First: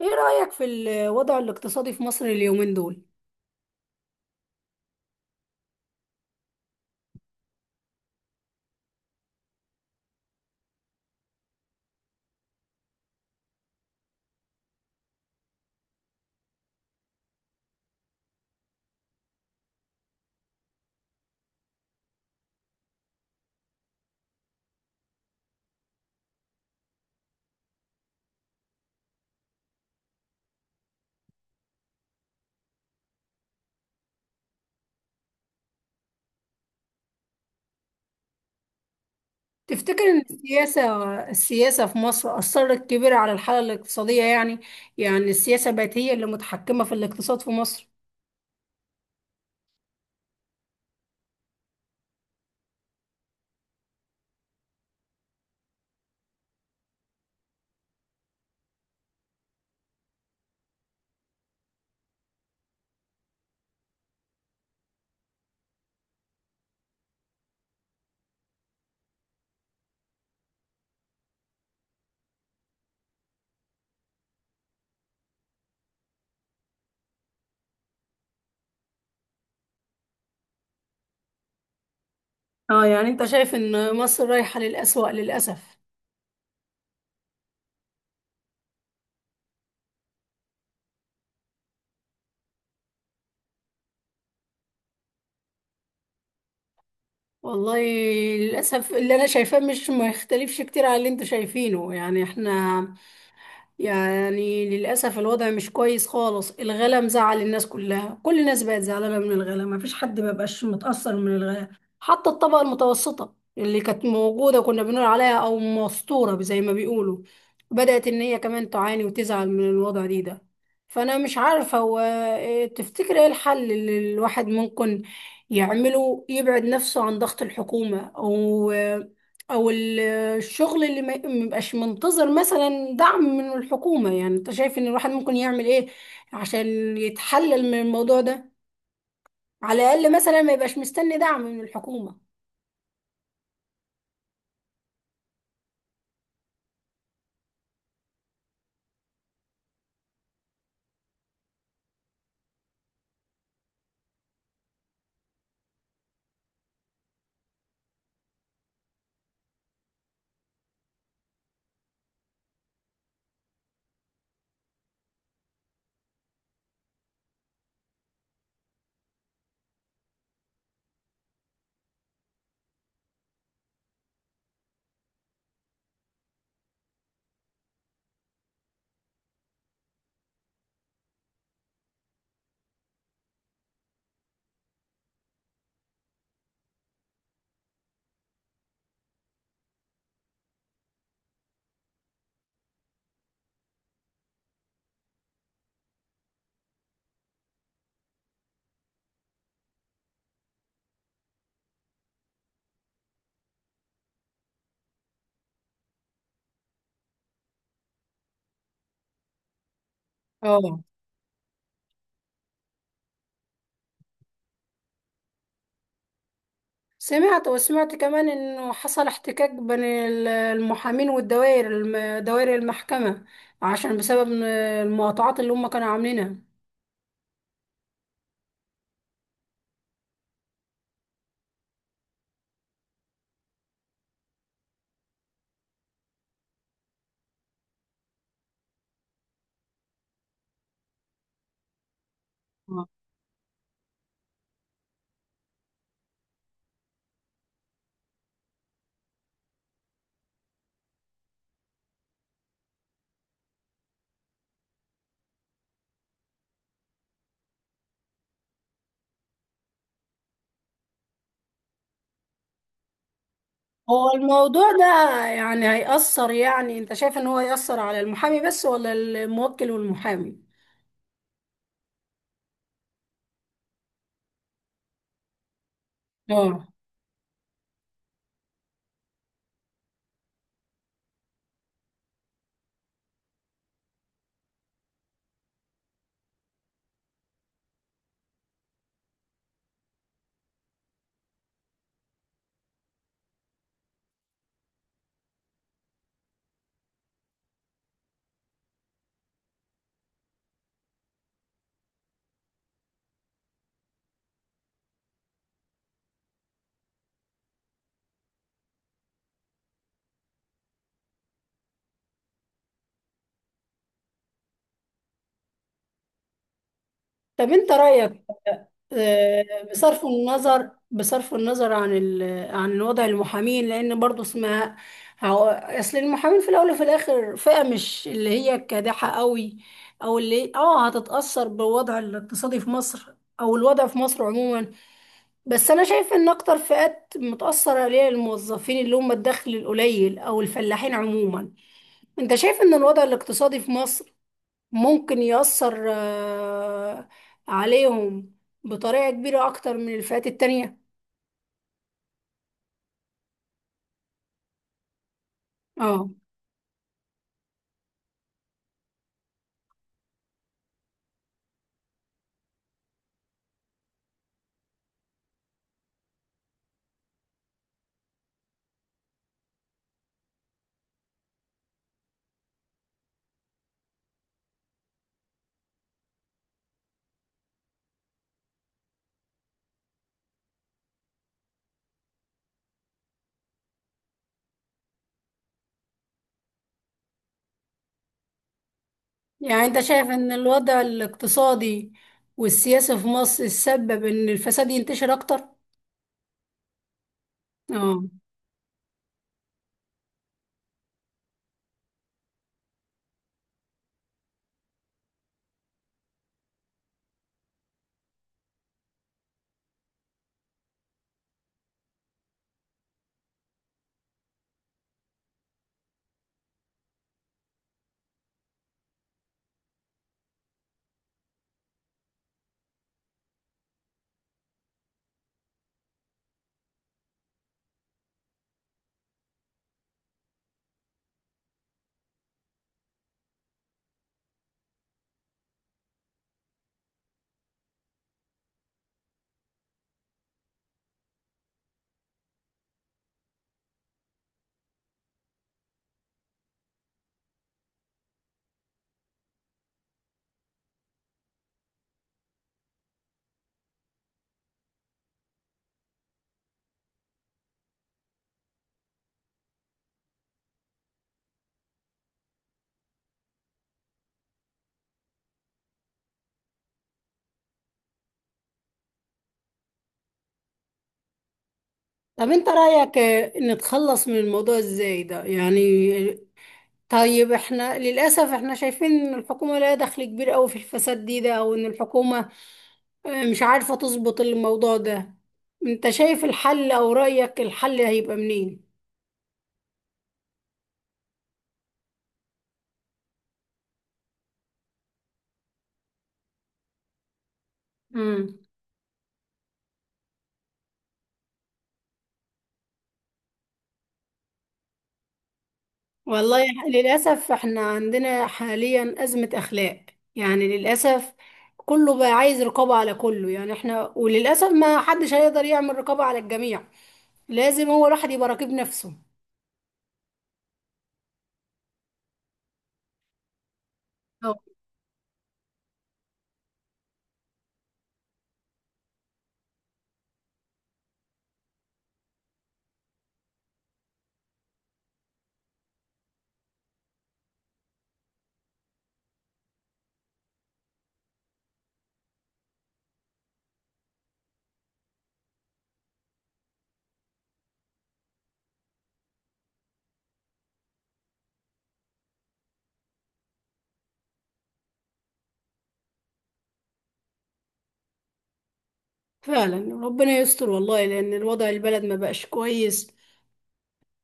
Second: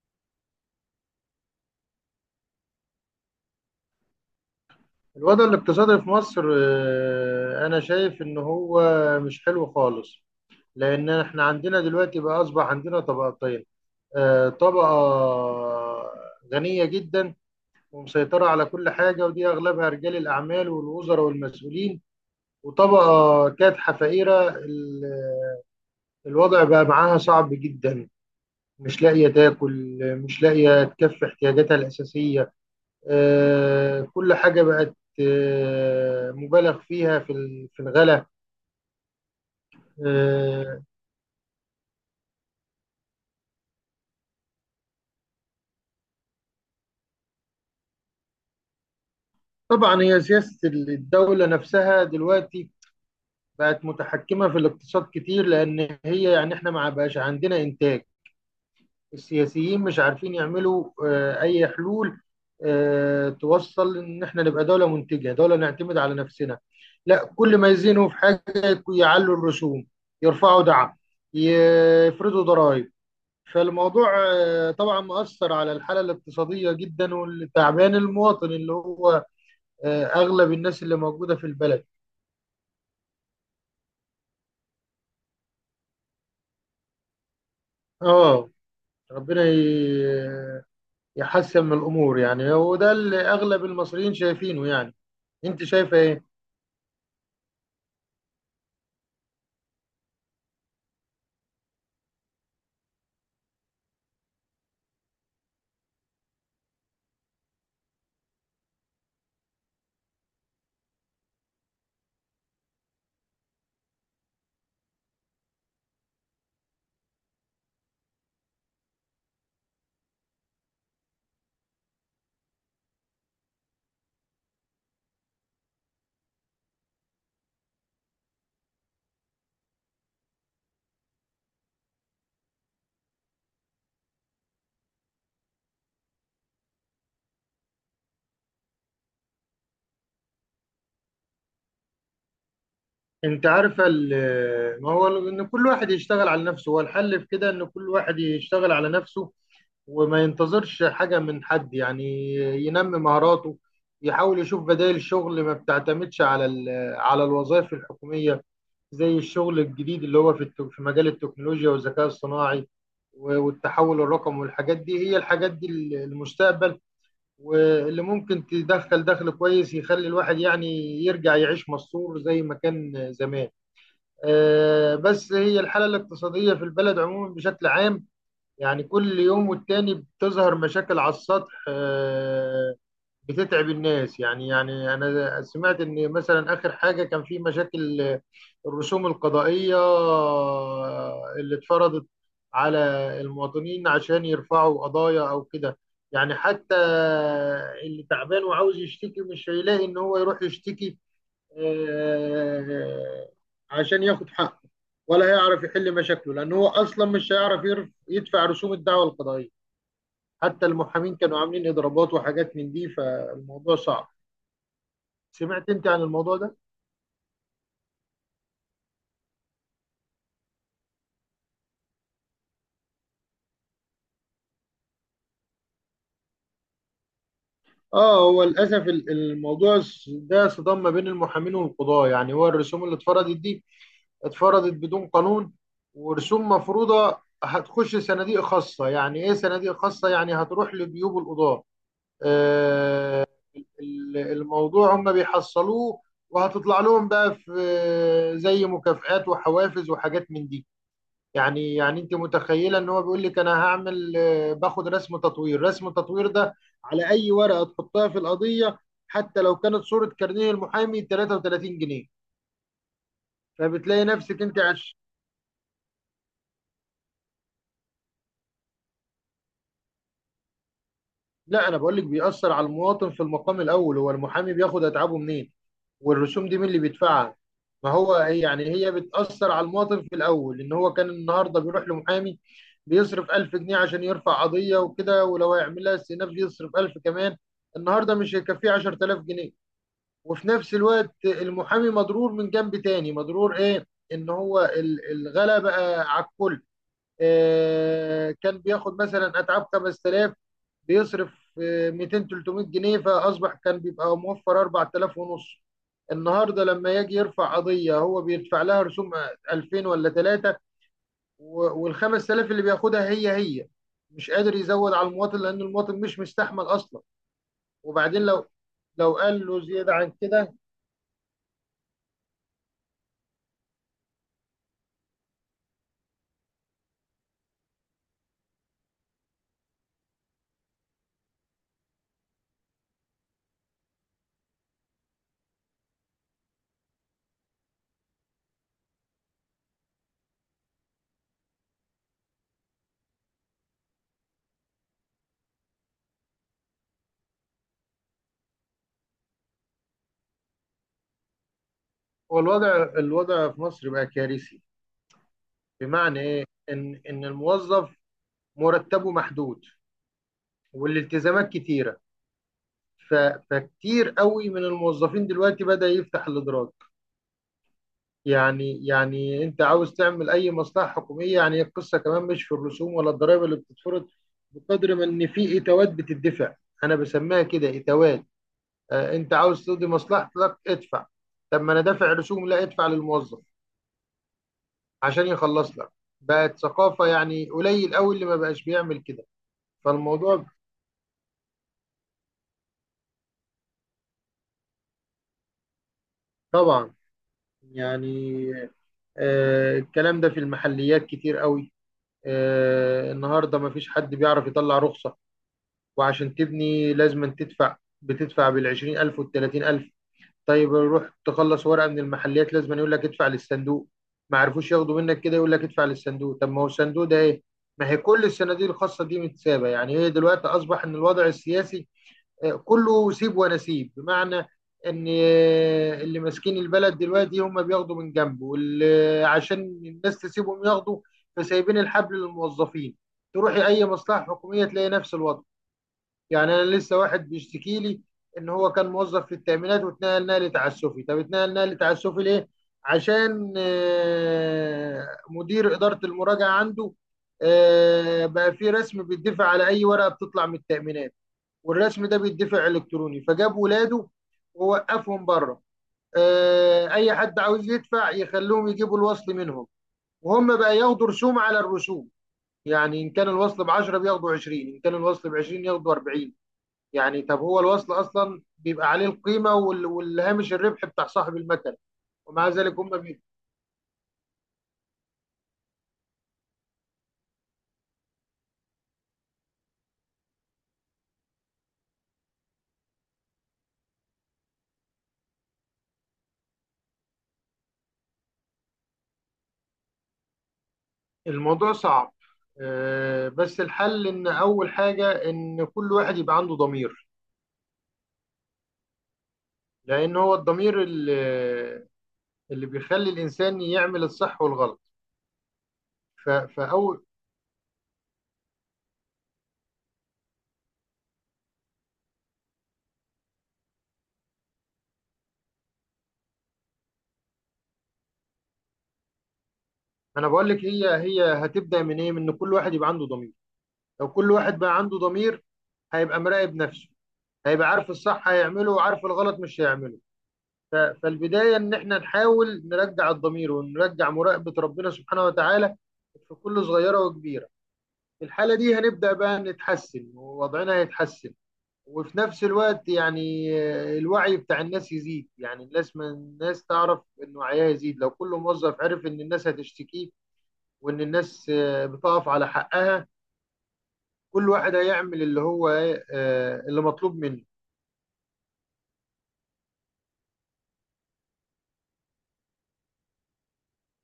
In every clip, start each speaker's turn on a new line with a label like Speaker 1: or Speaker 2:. Speaker 1: ايه رأيك في الوضع الاقتصادي في مصر اليومين دول؟
Speaker 2: الوضع الاقتصادي في مصر أنا شايف إن هو مش حلو خالص. لأن إحنا عندنا دلوقتي بقى أصبح عندنا طبقتين، طبقة غنية جدا ومسيطرة على كل حاجة، ودي أغلبها رجال الأعمال والوزراء والمسؤولين. وطبقة كادحة فقيرة الوضع بقى معاها صعب جدا، مش لاقية تاكل، مش لاقية تكفي احتياجاتها الأساسية. كل حاجة بقت مبالغ فيها في في الغلا.
Speaker 1: تفتكر ان
Speaker 2: آه،
Speaker 1: السياسة في مصر أثرت كبيرة على الحالة الاقتصادية يعني، يعني السياسة بقت هي اللي متحكمة في الاقتصاد في مصر؟
Speaker 2: طبعا هي سياسة الدولة نفسها دلوقتي بقت متحكمة في الاقتصاد كتير، لأن هي يعني احنا ما بقاش عندنا إنتاج. السياسيين مش عارفين يعملوا أي حلول توصل إن احنا نبقى دولة منتجة، دولة نعتمد على نفسنا. لا، كل ما يزينوا في حاجة يعلوا الرسوم، يرفعوا دعم، يفرضوا ضرائب. فالموضوع طبعا مؤثر على الحالة الاقتصادية جدا، والتعبان المواطن اللي هو أغلب الناس اللي موجودة في البلد.
Speaker 1: اه، يعني انت شايف ان مصر رايحة للأسوأ للأسف.
Speaker 2: اه، ربنا يحسن من الأمور، يعني. وده اللي أغلب المصريين شايفينه، يعني. أنت شايفة إيه؟
Speaker 1: والله، للأسف اللي انا شايفاه مش ما يختلفش كتير على اللي انتوا شايفينه، يعني احنا يعني للأسف الوضع مش كويس خالص، الغلا مزعل الناس كلها، كل الناس بقت زعلانة من الغلا، مفيش حد مبقاش متأثر من الغلا. حتى الطبقة المتوسطة اللي كانت موجودة كنا بنقول عليها أو مستورة زي ما بيقولوا، بدأت إن هي كمان تعاني وتزعل من الوضع دي ده. فأنا مش عارفة هو إيه، تفتكر إيه الحل اللي الواحد ممكن يعمله يبعد نفسه عن ضغط الحكومة، أو أو الشغل اللي ما يبقاش منتظر مثلا دعم من الحكومة؟ يعني انت شايف ان الواحد ممكن يعمل ايه عشان يتحلل من الموضوع ده، على الاقل مثلا ما يبقاش مستني دعم من الحكومة.
Speaker 2: انت عارف، ما هو ان كل واحد يشتغل على نفسه هو الحل. في كده ان كل واحد يشتغل على نفسه وما ينتظرش حاجة من حد، يعني ينمي مهاراته، يحاول يشوف بدائل شغل ما بتعتمدش على على الوظائف الحكومية، زي الشغل الجديد اللي هو في في مجال التكنولوجيا والذكاء الصناعي والتحول الرقمي والحاجات دي. هي الحاجات دي المستقبل، واللي ممكن تدخل دخل كويس يخلي الواحد يعني يرجع يعيش مستور زي ما كان زمان. بس هي الحالة الاقتصادية في البلد عموما بشكل عام، يعني كل يوم والتاني بتظهر مشاكل على السطح بتتعب الناس. يعني أنا سمعت إن مثلا آخر حاجة كان في مشاكل الرسوم القضائية اللي اتفرضت على المواطنين عشان يرفعوا قضايا أو كده. يعني حتى اللي تعبان وعاوز يشتكي مش هيلاقي إن هو يروح يشتكي آه، عشان ياخد حقه، ولا هيعرف يحل مشاكله، لأن هو أصلا مش هيعرف يدفع رسوم الدعوى القضائية. حتى
Speaker 1: اه.
Speaker 2: المحامين كانوا عاملين إضرابات وحاجات من دي. فالموضوع صعب. سمعت أنت عن الموضوع ده؟
Speaker 1: سمعت، وسمعت كمان انه حصل احتكاك بين المحامين والدوائر دوائر المحكمة، عشان بسبب إن المقاطعات اللي هم كانوا عاملينها.
Speaker 2: آه، هو للأسف الموضوع ده صدام ما بين المحامين والقضاة. يعني هو الرسوم اللي اتفرضت دي اتفرضت بدون قانون، ورسوم مفروضة هتخش صناديق خاصة. يعني إيه صناديق خاصة؟ يعني هتروح لجيوب القضاة.
Speaker 1: آه.
Speaker 2: آه، الموضوع هم بيحصلوه، وهتطلع لهم بقى في زي مكافآت وحوافز وحاجات من دي. يعني انت متخيله ان هو بيقول لك: انا هعمل، باخد رسم تطوير. رسم التطوير ده على اي ورقه تحطها في القضيه، حتى لو كانت صوره كارنيه المحامي، 33 جنيه. فبتلاقي
Speaker 1: هو
Speaker 2: نفسك انت...
Speaker 1: الموضوع ده يعني هيأثر، يعني انت شايف ان هو هيأثر على المحامي بس ولا الموكل والمحامي؟
Speaker 2: لا، انا بقول لك بيأثر على المواطن في المقام الاول. هو المحامي بياخد اتعابه منين؟ والرسوم دي
Speaker 1: اه.
Speaker 2: مين اللي بيدفعها؟ ما هو يعني هي بتأثر على المواطن في الاول. ان هو كان النهارده بيروح لمحامي بيصرف 1000 جنيه عشان يرفع قضية وكده، ولو هيعمل لها استئناف يصرف 1000 كمان. النهارده مش هيكفيه 10000 جنيه. وفي نفس الوقت المحامي مضرور من جنب تاني. مضرور ايه؟ ان هو الغلا بقى على الكل. كان بياخد مثلا اتعاب 5000، بيصرف 200 300 جنيه، فاصبح كان بيبقى موفر 4000 ونص. النهارده لما يجي يرفع قضيه هو بيدفع لها رسوم 2000 ولا 3. وال 5000 اللي بياخدها هي مش قادر يزود على المواطن، لان المواطن مش مستحمل اصلا.
Speaker 1: طب انت رأيك،
Speaker 2: وبعدين لو
Speaker 1: آه،
Speaker 2: قال له زياده
Speaker 1: بصرف
Speaker 2: عن كده...
Speaker 1: النظر، بصرف النظر عن ال... عن وضع المحامين، لان برضو اسمها هو- اصل المحامين في الاول وفي الاخر فئة مش اللي هي كادحة قوي، او اللي اه هتتأثر بالوضع الاقتصادي في مصر او الوضع في مصر عموما. بس انا شايف ان اكتر فئات متأثرة عليها الموظفين اللي هم الدخل القليل او الفلاحين عموما. انت شايف ان الوضع الاقتصادي في مصر ممكن يأثر عليهم بطريقة كبيرة أكتر من الفئات التانية؟
Speaker 2: هو الوضع في مصر بقى كارثي.
Speaker 1: اه،
Speaker 2: بمعنى ايه؟ ان الموظف مرتبه محدود والالتزامات كتيره. ف... فكتير قوي من الموظفين دلوقتي بدأ يفتح الإدراك. يعني أنت عاوز تعمل أي مصلحة حكومية. يعني القصة كمان مش في الرسوم ولا الضرائب اللي بتتفرض، بقدر ما إن في إتاوات بتدفع. أنا بسميها كده، إتاوات. أنت عاوز تقضي مصلحتك، ادفع. طب ما أنا دافع رسوم؟ لا، ادفع للموظف عشان يخلص لك. بقت ثقافة، يعني قليل قوي اللي ما بقاش بيعمل كده.
Speaker 1: يعني أنت شايف إن
Speaker 2: فالموضوع
Speaker 1: الوضع الاقتصادي والسياسي في مصر سبب إن الفساد ينتشر أكتر؟
Speaker 2: طبعا،
Speaker 1: اه.
Speaker 2: يعني الكلام ده في المحليات كتير قوي. النهارده مفيش حد بيعرف يطلع رخصة، وعشان تبني لازم أن تدفع. بتدفع بالعشرين ألف والتلاتين ألف. طيب روح تخلص ورقة من المحلات، لازم أن يقول لك ادفع للصندوق. ما عرفوش ياخدوا منك كده، يقول لك ادفع للصندوق. طب ما هو الصندوق ده ايه؟ ما هي كل الصناديق الخاصة دي متسابة. يعني هي دلوقتي أصبح إن الوضع السياسي كله سيب ونسيب. بمعنى ان، اللي ماسكين البلد دلوقتي هم بياخدوا من جنبه، واللي عشان الناس تسيبهم ياخدوا فسايبين الحبل للموظفين. تروحي اي مصلحه حكوميه تلاقي نفس الوضع. يعني انا لسه واحد بيشتكي لي ان هو كان موظف في التامينات واتنقل نقل تعسفي. طب اتنقل نقل تعسفي ليه؟ عشان مدير اداره المراجعه عنده بقى في رسم بيدفع على اي ورقه بتطلع من التامينات، والرسم ده بيدفع الكتروني. فجاب ولاده ووقفهم بره، اي حد عاوز يدفع يخلوهم يجيبوا الوصل منهم، وهم بقى ياخدوا رسوم على الرسوم. يعني ان كان الوصل ب 10 بياخدوا 20، ان كان الوصل ب 20 ياخدوا 40. يعني طب هو الوصل اصلا بيبقى عليه القيمه والهامش الربح بتاع صاحب المكن.
Speaker 1: طب
Speaker 2: ومع
Speaker 1: أنت
Speaker 2: ذلك هم
Speaker 1: رأيك،
Speaker 2: بي...
Speaker 1: نتخلص من الموضوع إزاي ده؟ يعني طيب احنا للأسف، احنا شايفين ان الحكومة لها دخل كبير قوي في الفساد دي ده، او ان الحكومة مش عارفة تظبط الموضوع ده. انت شايف الحل او رأيك الحل هيبقى منين؟
Speaker 2: الموضوع صعب. بس الحل ان اول حاجه ان كل واحد يبقى عنده ضمير.
Speaker 1: امم
Speaker 2: لان هو الضمير، اللي بيخلي الانسان يعمل الصح والغلط. ف...
Speaker 1: والله،
Speaker 2: فاول
Speaker 1: للأسف احنا عندنا حاليا أزمة أخلاق، يعني للأسف كله بقى عايز رقابة على كله، يعني احنا وللأسف ما حدش هيقدر يعمل رقابة على الجميع، لازم هو الواحد يبقى راقب نفسه.
Speaker 2: انا بقول لك هي هتبدا من ايه؟ من ان كل واحد يبقى عنده ضمير. لو كل
Speaker 1: أو-
Speaker 2: واحد بقى عنده ضمير هيبقى مراقب نفسه، هيبقى عارف الصح هيعمله وعارف الغلط مش هيعمله. فالبدايه ان احنا نحاول نرجع الضمير ونرجع مراقبه ربنا سبحانه وتعالى في كل صغيره وكبيره. في الحاله دي هنبدا بقى نتحسن ووضعنا هيتحسن. وفي نفس الوقت يعني الوعي بتاع الناس يزيد. يعني الناس، ما الناس تعرف ان وعيها يزيد، لو كل موظف عرف ان الناس هتشتكي وان الناس بتقف على حقها، كل واحد هيعمل اللي هو اللي مطلوب منه.
Speaker 1: فعلا ربنا يستر والله، لأن الوضع البلد ما بقاش كويس.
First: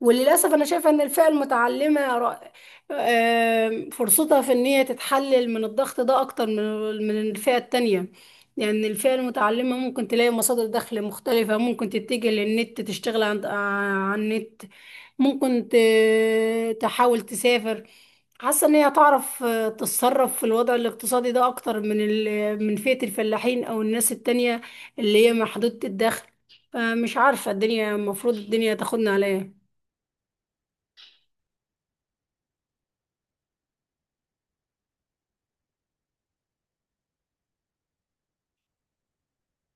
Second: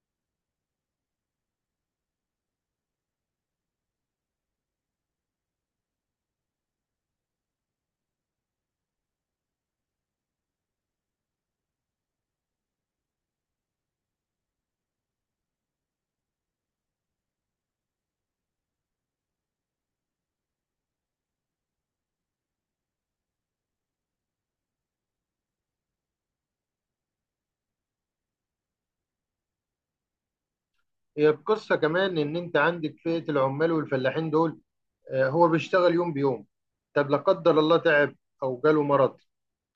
Speaker 1: وللأسف أنا شايفة إن الفئة المتعلمة را- آم، فرصتها في إن هي تتحلل من الضغط ده أكتر من الفئة التانية. يعني الفئة المتعلمة ممكن تلاقي مصادر دخل مختلفة، ممكن تتجه للنت تشتغل على النت، ممكن تحاول تسافر. حاسة إن هي تعرف تتصرف في الوضع الاقتصادي ده أكتر من من فئة الفلاحين أو الناس التانية اللي هي محدودة الدخل. فمش عارفة الدنيا المفروض الدنيا تاخدنا على ايه.
Speaker 2: هي القصة كمان ان انت عندك فئة العمال والفلاحين دول. هو بيشتغل يوم بيوم. طب لا قدر الله تعب، او جاله مرض،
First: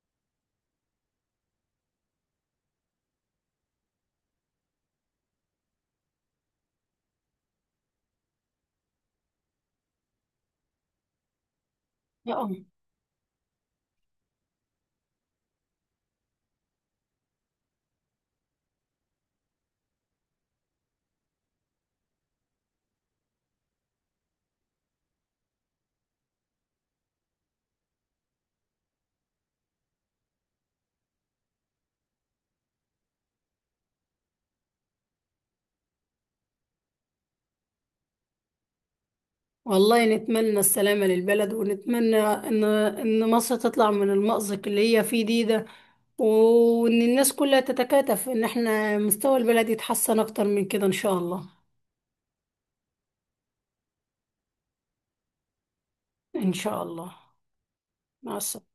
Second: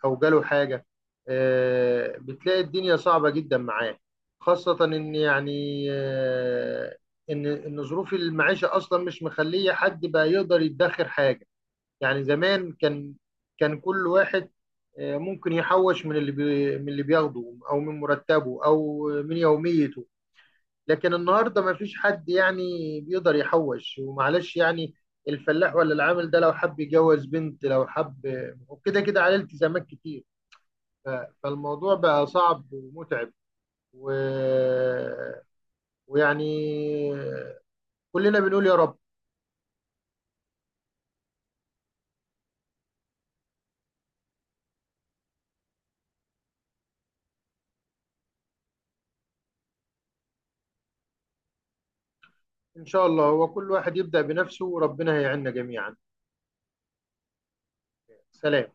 Speaker 2: او جاله حاجه، بتلاقي الدنيا صعبه جدا معاه. خاصه ان يعني، ان ظروف المعيشه اصلا مش مخليه حد بقى يقدر يدخر حاجه. يعني
Speaker 1: اه،
Speaker 2: زمان كان، كل واحد ممكن يحوش من اللي من اللي بياخده او من مرتبه او من يوميته. لكن النهارده ما فيش حد يعني بيقدر يحوش. ومعلش، يعني الفلاح ولا العامل ده لو حب يجوز بنت، لو حب، وكده كده عليه التزامات كتير. ف- فالموضوع بقى صعب ومتعب و... ويعني كلنا بنقول يا رب.
Speaker 1: والله نتمنى السلامة للبلد، ونتمنى ان مصر تطلع من المأزق اللي هي فيه دي ده، وان الناس كلها تتكاتف ان احنا مستوى البلد يتحسن اكتر من كده ان شاء الله.
Speaker 2: إن شاء الله هو كل واحد يبدأ بنفسه، وربنا هيعيننا جميعا.
Speaker 1: ان شاء الله. مع السلامة.
Speaker 2: سلام.